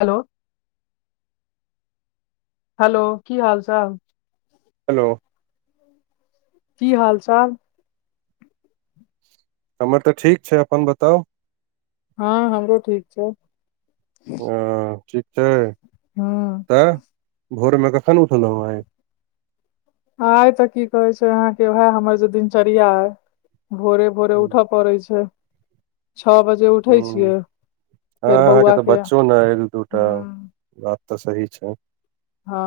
Hello hello कि हाल चल। हेलो कि हाल चाल हमर तऽ ठीक छैय अपन बताउ हा हमरो ठीक छैय। आ ठीक छैय, हँ तऽ, भौर मे कखन ऊठलो आइ। आई तऽ कि कहे छैय अहाँ के ओहा हमर जे दिनचर्या आइ, भोरे। भोरे हूँ उठऽ पड़ै छैय, छअ बजे उठै अउहू छियै अ फेर अहाँ के बौआ तऽ बच्चौ नै आइ दूटा हँ बात तऽ सही छैय हा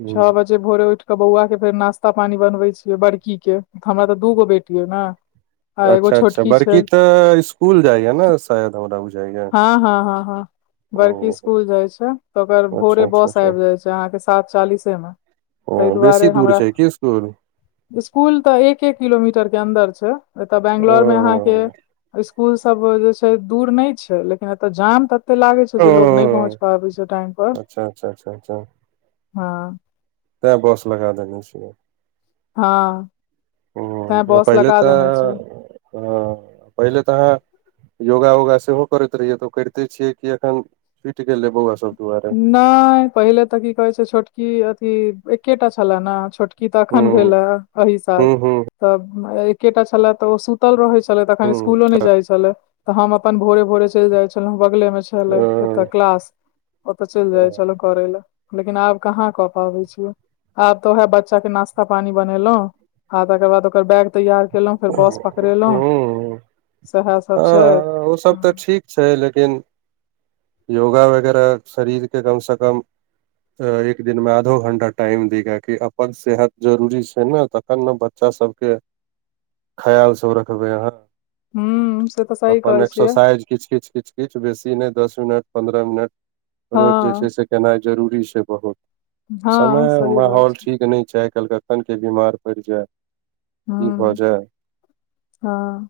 हूँ छ बजे भोरे ऊठ के बोआ के फेर नास्ता पानी बनबे छिये बड़कि के। हमरा तऽ दू गो बेटी यऽ न अच्छा अच्छा बड़की तऽ स्कूल जाइया ने शायद हमरा बुझाइया हा हा हा हा ओ बड़कि स्कूल जाई छैय तऽ ओकर भोरे अच्छा अच्छा बस अच्छा आइब जाइ छैय अहाँ के सात। चाली से मे ओ ताई बेसी दुआरे दूर हमरा। छै की स्कुल स्कूल तऽ एक एक किलोमीटरके अन्दर छै एतय ओ बैगलोरमे अहाँकेँ स्कूल सभ जे छै दूर नहि छै लेकिन एतय जाम त तऽ लागे छै ओ से लोग नहि पहुँच पाबै छै टाइम पर। अच्छा अच्छा अच्छा। ह तै बस लगा देने छै हँ तैं बस पहिल लगा देने छियै तऽ ह पहिले तऽ योगा वोगा सेहो करैत रहियै तऽ करिते छियै कि एखन फुटि गेलै योआ सभ दुआरे नहि पहिले ते कि कहे छै छोटकी अथी एकेटा छले ने छोटकी तऽ हूँ अखन भेल ह ए साल हूँ हूँ तऽ एकेटा छले तऽ ओ सुत तल रहे छले तखन हूँ स्कुलो नहि जाय छले तऽ हम अपन भोरे भोरे चलि जाय छले बगले मे चल ओतऽ क्लास। ओ तऽ चलि जाइ छल करे लए लेकिन आब कहा कऽ पाबै छियै आब तऽ वएहे बच्चा के नास्ता पानी बनेलो आ तकर बाद ओकर बैग तैयार खेलहुँ फेर बस पकड़ेलौ हूँ हँ ओ सभ तऽ ठीक छै लेकिन योगा वगैरह शरीर के कम से कम। एक दिन मे आधो घंटा टाइम देगा कि अपन सेहत जरुरी छै ने त एखन ने बच्चा सभके [inaudible] खयाल सभ रखबै अहाँ हू से तऽ सही अपन कहै छियै एक्सरसाइज किच किच कि। किछु बेसी नहि दस मिनट पन्द्रह मिनट हँ रोज जे छै से केनाई जरूरी छै बहुत हँ समय सही बात छै माहौल ठीक नहि छै आई कल्हिकखनके बीमार पड़ि जाय ह की भऽ जाय ह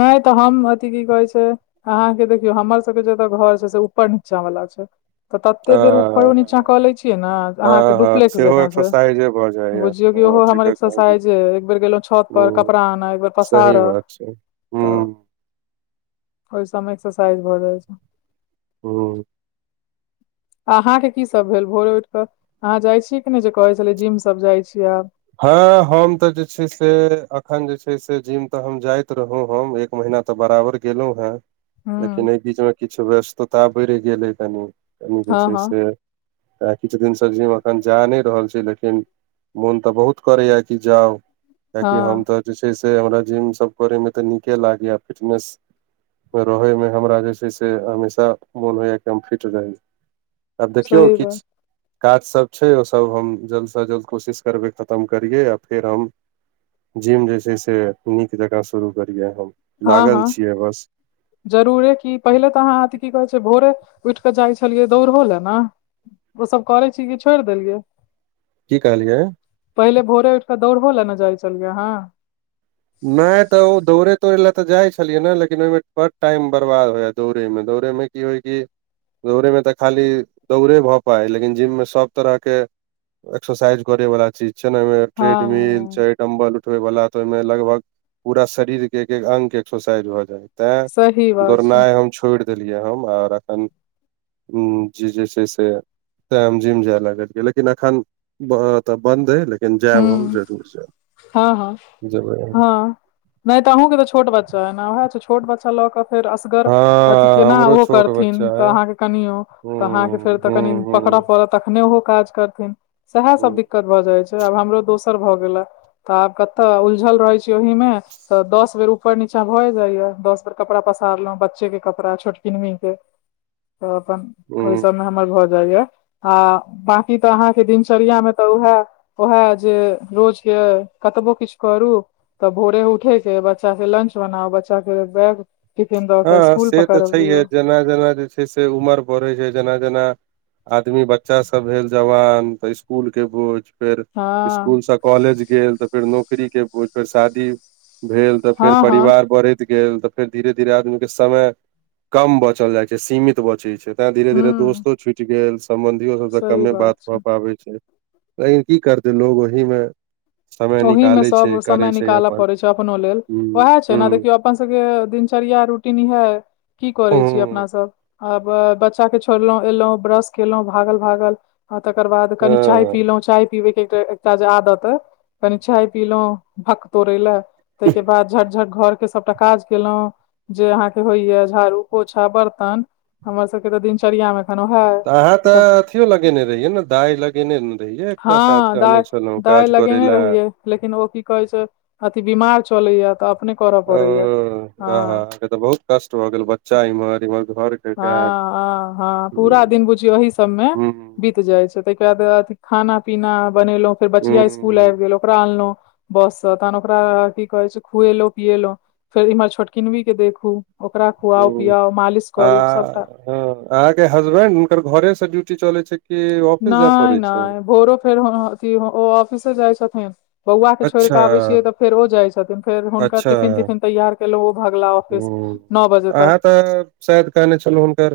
नहि तऽ हम अथि कि कहै छै अहाँकेँ देखियौ हमर सभके जेतऽ घर छै से ऊपर नीचा वला छै तऽ तते आ बेर ऊपरो नीचा कऽ ले छियै ने अहाँकेँ हँ हँ डुप्लेक्स सेहो जकाँ से एक्सरसाइजे भऽ जाइया बुझ जोकि हँ ओहो हमर ठीके कहलियै एक्सरसाइज एक बेर गेलो छात पर हूँ कपड़ा आन एक बेर सही पसार बात छै हूँ तऽ ओहि सभमे एक्सरसाइज भऽ जाइ छै ह। अहाँकेँ कि सभ भेल भोरे उठ कऽ अहाँ जाई छीयै कि नहि जे कहै छलै जिम सभ जाई छीयै आब ह हम तऽ जे छै से अखन जे छै से जिम तऽ हम जाइत रहौ हम एक महिना तऽ बराबर गेलहुँ हे हूँ लेकिन एहि बीच मे किछु व्यस्तता बढ़ि गेलै कनी कनी जे हँ छै हँ से तऽ किछु दिन स जी हम अखन जा नहि रहल छी लेकिन मोन तऽ बहुत करेया कि जाउ कियाकि हम हँ त जे छै से हमरा जिम सभ करे मे तऽ नीके लागैया फिटनेस रहे मे हमरा जे छै से हमेशा मोन होइया कि हम फिट रहि आब देखियौ सही किछु बात काज सभ छै ओ सभ हम जल्द से जल्द कोशिश करबे खतम करियए या फेर हम जिम जे छै से नीक जकाँ शुरू करियै हम। ह ह लागल छियै बस जरूरे कऽ पहिले तऽ अहाँ अथि कि कहे छै भोरे उठि कऽ जाइ छलियै दौड़हो लइ ने ओसभ करै छी कि छोड़ि देलियै कि कहलियै पहिले भोरे उठ कऽ दौड़बहो लए ने जाइ छलियै नै अहाँ नैय तऽ ओ दौड़े तौड़य लए तऽ जाइ छलियै ने लेकिन ओहिमे बड़ टाइम बर्बाद होया दौड़ैय दौड़ैय में। कि होई कि दौड़यमे तऽ खाली दौड़े भऽ पाई लेकिन जिममे सभ तरहके एक्सरसाइज करे वाला चीज छै ने ओहि मे ट्रेडमिल हँ छैह डम्बल उठबे वाला तऽ ओहि मे लगभग पूरा शरीर के एक एक अंग के एक्सरसाइज भऽ गेल ताॅ सही बात छै दौड़नाय हम। छोड़ि देलियै हम रतन जे से से छैय जे। ताहम जिम जाय लागलियै लेकिन एखनत बन्द ऐ लेकिन हूँ जाब हम जरूर सऽ। हँ हँ नहि तऽ अहूँके तऽ छोट बच्चा ऐ ने उएह छोट बच्चा लऽ कऽ। फेर असगर अथि हँ केना हमरो ओहो छोट करथिन बच्चा तऽ अइ अहाँकेँ कनियो। तऽ अहाँकेँ फेर हूं तऽ हूं कनी पकड़य पड़त तखने ओहो काज कर। सएह सभ हूं दिक्कत भऽ जाइ छै आब हमरो दोसर भऽ गेला तऽ आब कतऽ उलझल रहैय। चोहि मे तऽ दस बे रूप। उपर नीचा भऽ जाइया दस बेर कपड़ा पसारलो बच्चे के कपड़ा छोटकिमनी के। तऽ अपन ओहि हूं सभमे हमर घर। आ बकी तऽ अहाँकेँ दिनचर्या मे तऽ उएह। ओहा जे रोज के कतबो किछु करु। त भोरे उठेकेए बच्चा के लंच बनाउ बच्चा के बैग। टिफिन दऽ के ह स्कूल से तऽ छैहे पकड़बियौ जेना जेना जे छै से उमर बढ़ैय छै जेना जेना। आदमी बच्चा सभ भेल जवान तऽ स्कूल के बोझ। फेर हँ स्कूल कॉलेज गेल तऽ फेर नौकरीके पूर्व शादी। भेल तऽ फेर हँ हँ परिवार बढ़ैत गेल तऽ फेर धीरे धीरे आदमी के समय कम बचल जाय छै सिमित बचैय छैय ताॅ धीरे धीरे ह दोस्तो छुटि गेल सम्बंधियो सभ से सही कमे बात छै भऽ पाबैय छैय। तऽ कि करते लोग ओहि मे समय ओहि मे निकालै सभ छै समय करै छै निकालय अपन पड़ैय छैय अपनो लेल वएह ह छै ने देखियौव। अपन सभके दिनचर्या रूटीन इहा कि ह करैछी अपना हँ सभ आब बच्चा के छोड़लहुँ एलहुँ ब्रश केलहुँ भागल भागलऽ आ ताकर बाद कनी चाय पीलहूँ चाय पीलौव के एकटा जे आदत ऐ। कनी चाय पीलहूँ भक तोड़ैय ला ताहिके बाद झट झट घर के सभटा काज। केलहूँ जे अहाँ के होई या झाड़ू पोछा बर्तन हमर सबके त दिनचर्या मे हनो हर अहाँ तऽ अथियो लगेने रहिये ने दाई लगेने ने रहिये एकटा साद कहने छलहूँ। दाय लगेने रहियै लेकिन ओ कि कहै छै अथि बीमार चलैया तऽ अपने करऽ ओ पड़ैया हा वाह अहाँके तऽ बहुत कष्ट भऽ गेल बच्चा इम्हर इम्हर घर के हा काज आ हा पूरा हूँ दिन बुझियौ ओहि सभमे हूँ बीत जाय छै ताहिके बाद खाना पीना बनेलहूँ फेर बचिया इसु। स्कूल आबि गेल ओकरा आनलहुँ बस सऽ तहन ओकरा कि कहे छै खुएलहुँ पियएलहु। फेर ईम्हर छोटकिनवी के देखू ओकरा खुआ हूँ पियाउ मालिश। आ करू सबटा हैं अहाँ के हसबेंड हुनकर घरे से ड्यूटी चले छैय। नैय नैय भोरो फेर हॅंओ ऑफ़िस जाइ छथिन। बौआ के छोड़िक अच्छा के आबैय छियै तऽ फेर ओ जाय छथिन फेर हुनक अच्छा टफिन टफिन तैयार। पहिलो ओ भागला ऑफिस हूँ नओ बजे तक [unintelligible] शायद कहने छलहु हुनकर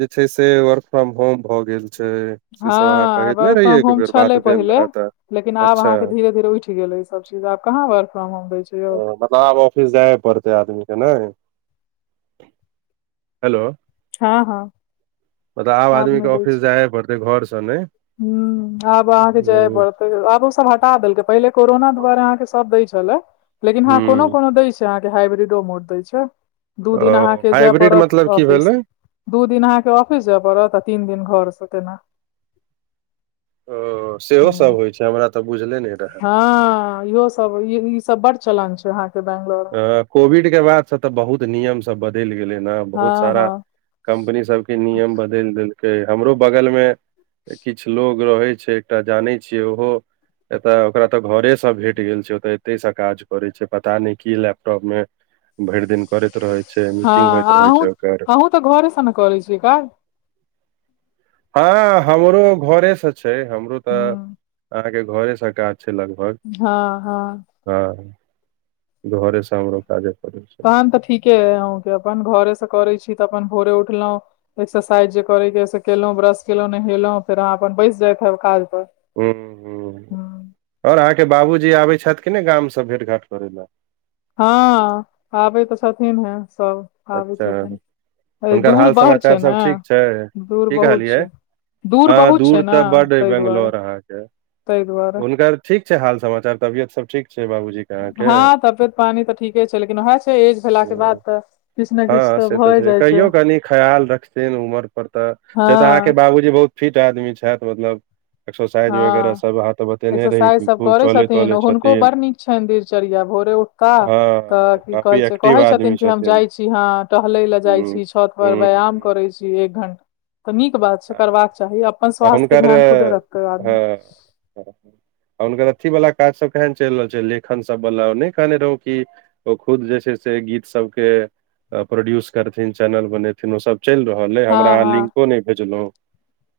जे छै स वर्क फ्रॉम होम भऽ गेल छैय हा वर्क फ्रॉम होम छलैय भेल पहिले। रहए तऽ लेकिन आब अच्छा अहाँकेँ धीरे धीरे उठ गेलेय ई सभ चीज आब कहाँ वर्क फ्रॉम होम दैं छै अ, यौव। मतलब आब ऑफिस जाय पड़तै आदमी के नै हेलो हा हा मतलब आब हाब आदमी के नैय जैयछी ऑफिस जाये पड़तै घर से नै आब अहाॅंकेँ जाये हूँ परत। आब ओ सभ हटा देलकै पहिले कोरोना दुआारे अहाँकेँ सभ दै छले। लेकिन अह कोनो हूँ कोनो दै के हाइब्रिडो मोड द छै। दू दिन ओ अहाँकेँ जाय हाइब्रिड पड़त मतलब की ऑफिस भेलै दू दिन अहाँकेँ ऑफिस जाय पड़त आ तीन दिन घर से तेना। ओ सेहो सब होइ छै हमरा तऽ बुझले नै रहए हा इहो स सभ ई सभ बड चलान छैय अहाॅंकेँ बेगलोर। कोविड के बादसँ तऽ बहुत नियम सभ बदलि गेलै। ह बहुत हँ सारा हँ कम्पनी सभ के नियम बदलि देलकै। हमरो बगल मे किछु लोग छै। एकटा जानै छियै। ओहो एताे ओकरा ते घरे से भेट गेल छै। ओताे एते से काज करे छै। पता नै कि लैपटॉप मे भरि दिन करैत रहे छै। मीटिंग होइत रहे छै। ओकर घर सँ ने करै छै कऽ ह हमरो घरे से छै। हमरो तऽ ह अहाँकेँ घरे से काज छै। लगभग ह ह ह घरे सामरो काजे करड़ै छै। तहन तऽ ठीके हय अके अपन घरे से करै छी तऽ अपन भोरे उठलहुँं एक्सरसाइज जे करेके से केलहुँ ब्रश केलहुँ नहेलहुँ फेर अहाँ अपन बेस जायइत हेब काज पर हुं हूं हूँ आओर अहाँके बाबूजी आबै छथि। कि नहि गामसँ भेट घाट करै लए। हँ आबै तऽ छथिन ह सभ आबै अच्छा छथिन। हुनकर दूर हाल बड़ छै समाचार सब ने ठीक छै। दूर की बहुत कहलियै छै हँ बहुत छै दूर ने तऽ बड्ड हय ताहि दुआरे बंगलोर अहाँके ताहि दुआरे हुनकर ठीक छै। हाल समाचार तबियत सब ठीक छै बाबूजी के हँ अहाँके तबियत पानि तऽ ठीके छै। लेकिन उएह छै ऐज भेलाके बाद तऽ किछु ने किछु हँ से तऽ भए छै जाइ कहियो कनी खयाल रखथिन उमर पर तऽ से तऽ अहाँके हँ बाबूजी बहुत फिट आदमी छथि‌मतलब एक्सरसाइज वगैरह हँ सब अहा त बतेने रही एक्सरसाइज सब खूब करै चले छथिन तले हुनको छथिन। बड़ नीक छनि दिनचर्या भोरे उठता तऽ हँ की कहै काफी छै एक्टिव कहै छथिन आदमी कि हम जाइ छी। छी हँ टहलै लए जाइ हूँ छी। छत पर व्यायाम हूँ करै छी। एक घण्टा तऽ नीक बात छै करबाक आ चाही अपन स्वास्थ्य के हुनकर ध्यान खुदे रखै हँ आ हुनकर अथी वाला काज सब केहन चलि रहल छै लेखन सब वाला नहि कहने रहौ की ओ खुद जे छै से गीत सबके प्रोड्यूस करथिन चैनल बनेथिनओसभ चलि रहल ए हँ हमरा अहाँ हँ लिंको नहि भेजलौ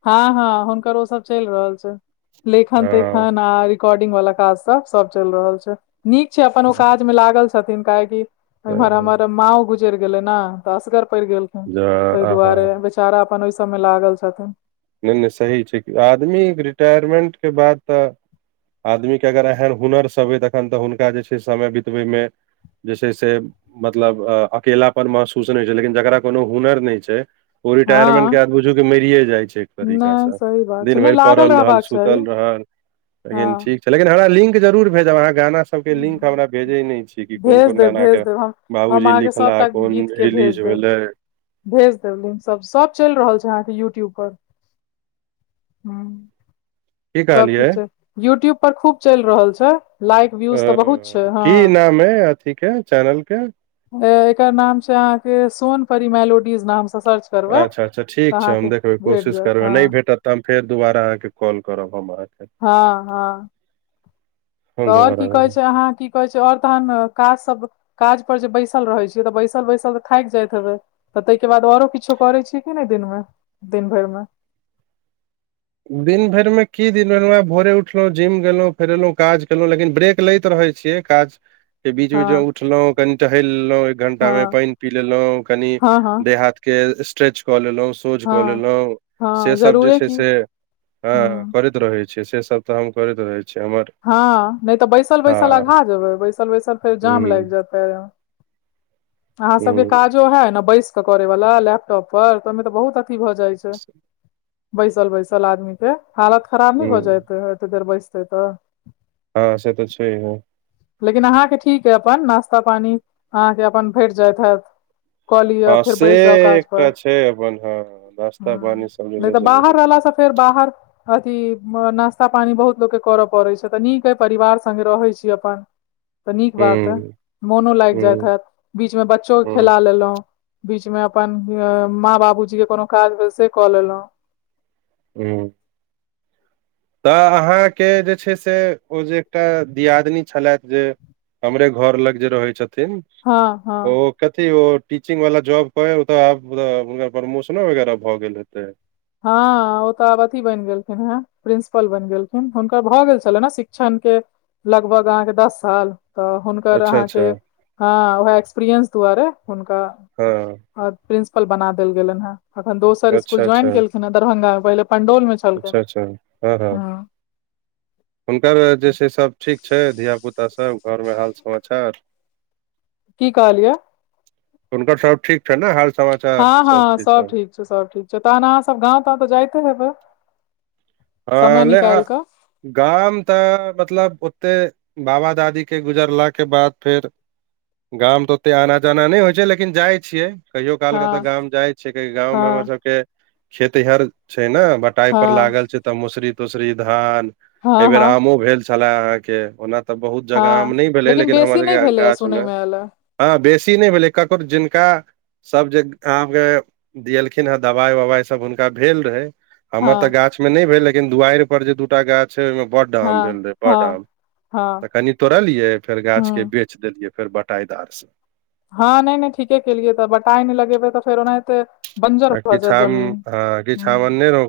हँ हँ हुनकर ओ सब चलि रहल छै लेखन ते हँ ह रिकॉर्डिंग वाला काज सब सब चलि रहल छै। नीक छै। अपन ओ काज में लागल छै। छथिन काहेकि इम्हर हमर ज मा गुजैर गेलै ने तऽ असगर पड़ि गेल। ताहि आहा दुआरे बेचारा अपन ओहि सबमे लागल छथिन। नहि नहि सही छै आदमी रिटायरमेंट के बाद तऽ आदमीके अगर एहन हुनरसभ अइ तखन तऽ हुनका जे छै। समय बितबैमे जे छै से मतलब अ अकेला पन महसूस नहि होइ छै। लेकिन जकरा कोनो हुनर नहि छै। ओ रिटाायरमेंट के हँ बाद बुझू के मरिये जाइ छै। तरीका नहि से सही बात छै दिन नहि भरि लागल पड़ल रहल रहबाक चाही सुतल रहल लेकिन हँ लेकिन हमरा लिंक जरूर भेजब अहाँ गाना सबके लिंक हमरा भेजै नहि छी। कि कोन भेज कोन देब गाना भेज के देब हम हम बाबूजी अहाँके लिखला सभटा कोन गीतके भेज रिलीज देब भेलै। भेज देब लिंक सब सब चलि रहल छै। अहाँके यूट्यूब पर ह की कहलियै सबकुछ यूट्यूब पर खूब चलि रहल छै। लाइक व्यूज तऽ बहुत छै। हँ की हँ नाम अइ अथी के चैनल के एकर नाम छै। अहाँ के सोन परिमैलोडीज नाम से सर्च करबै अच्छा अच्छा तऽ ठीक छै अहाँके हम देखबै भेट कोशिश जायत करबै हँ नहि भेटत तऽ हम फेर दुबारा अहाँके कॉल करब हम अहाँके हँ हँ त हम आओर दोबारा की कहै छै अहाँ क कहै छै आओर तहन काज सब काज पर जे बैसल रहै छियै। तऽ बैसल बैसल तऽ थाकि जाइत हेबै तऽ ताहिके बाद आओरो किछो करैत छियै। कि नहि दिनमे दिन भरि मे दिन भरि में की दिन भेलरहुं आब भोरे उठलों जिम गेलोँ फेर एलौ काज केलौ लेकिन ब्रेक लैत रहै छै। छिय काज के बीच हँ बीच उठलौ कनि टहल लेलहु एक घंटा हँ मे पानि पी लेलहु कनि हँ हँ देह हाथ के स्ट्रेच कऽ लेलहुँ शोझ कऽ हँ लेलौसे हँ सब जे जरूरे छै की से हँ करैत रहै छियै से सब तऽ हम करैत रहै छियै हमर हँ नहि तऽ बैसल बैसल हँ अघा जेबै बैसल बैसल फेर जाम लागि हूँ जायत ह अहाँ सबके काज हूँ जो है न बैस के करे वाला लैपटॉप पर तऽ ओहिमे तऽ बहुत अथी भऽ जाइ छै बैसल बैसल आदमी के हालत खराब न हो हुं जयते एते देर बैसते तऽ हँ से तऽ छै ह लेकिन अहाँके ठीक है अपन नाास्ता पानी अहाँके अपन भेट जायइत हत कऽ लिअ हँ फेर से बैस जाउ काज पर एकटा छै अपन हँ ह नाश्ता पानी सब नहि जे तऽ छै बाहर रहलासँ फेर बाहर अथी नाास्ता पानी बहुत लोग के करऽ पड़े छै अच्छा तऽ नीक अइ परिवार सङ्गे रहैत छी अपन तऽ नीक बात है हुं मोनो लागि जायइत हुं हैत बीचमे बच्चोे हुं खेला लेलहुँ बीच मे अपन माँ बाबूजी के कोनो काज भेल से कऽ लेलहुँ हू तऽ अहाँके जे छै से ओ जे एकटा दियादिननी छलथि जे हमरे घर लग जे रहै छथिन हँ हँ ओ कथी ओ टीचिंग वालला जॉब कह तऽ आब हुनकर प्रमोशनो वगैरह भए गेल हेतै हँ ओ तऽ अब अथी बनि गेलखिन हे प्रिंसिपल बनि गेलखिन हुनकर भऽ गेल छलनि ने शिक्षण के लगभग अहके दस साल तऽ हुनकर अच्छा अच्छा अहाँके ह एकसपीरियंस दुआरे हुनका हँ आ प्रिंसिपल बना देल गेल हे अखन दोसर स्कुल अच्छा अच्छा ज्वाइन केलख ह दरभंगा मे पहिल पंडोल मे छलखिन अच्छा अच्छा हँ हँ हुनकर जे छै सभ ठीक छै धियापुतासभ घरमे हाल समाचार की कहलियै हुनकर सब ठीक छ ने हाल समाचार हँ हँ सबचीज सब ठीक सब ठीक छै तहन अहाँ सब गाँव तऽ जाइते हेबै हँ समय ल निकालि कऽ गाम तऽ मतलब ओतेक बाबा दादीके गुजरलाके बाद फेर गाम तऽ ओते आना जाना नहि होइ छै लेकिन जाइ छियै कहियो काल के तऽ हँ गाँं जाय छियै गाँं में हमर हँ सबके खेत हर छै ने ब टाइ पर हँ लागल छै तऽ मसरी तूसरी धान एहि हँ बेेर हँ आमो भेल छले अहाँ के ओना तऽ बहुत जगह आम हँ नहि भेलै लेकिन बेसी नहि हमरके भेलैए गाछ मे सुनयमे एलए हँ बेसी नहि भेलै ककरो जिनका सभ जे अहाँके दियलखिन हेँ दबाइ ववाइ सभ हुनका भेल रहै हमर हँ तऽ गाछ में नहि भेल लेकिन दुआरि पर जे दूटा गाछ ओहिमें बड आम हँ भेल रहे बड हँ आम तऽ हँ कनि तोड़लियै फेर गाछ के हँ बेच देलियै फेर बटाईदार से हँ नहि नहि ठीके केलियै तऽ बटाइ नहि लगेबे तऽ फेर ओनाहिते बंजर आ भऽ जाय किछु आम जमीन हँ किछु ह आम अनने रहौं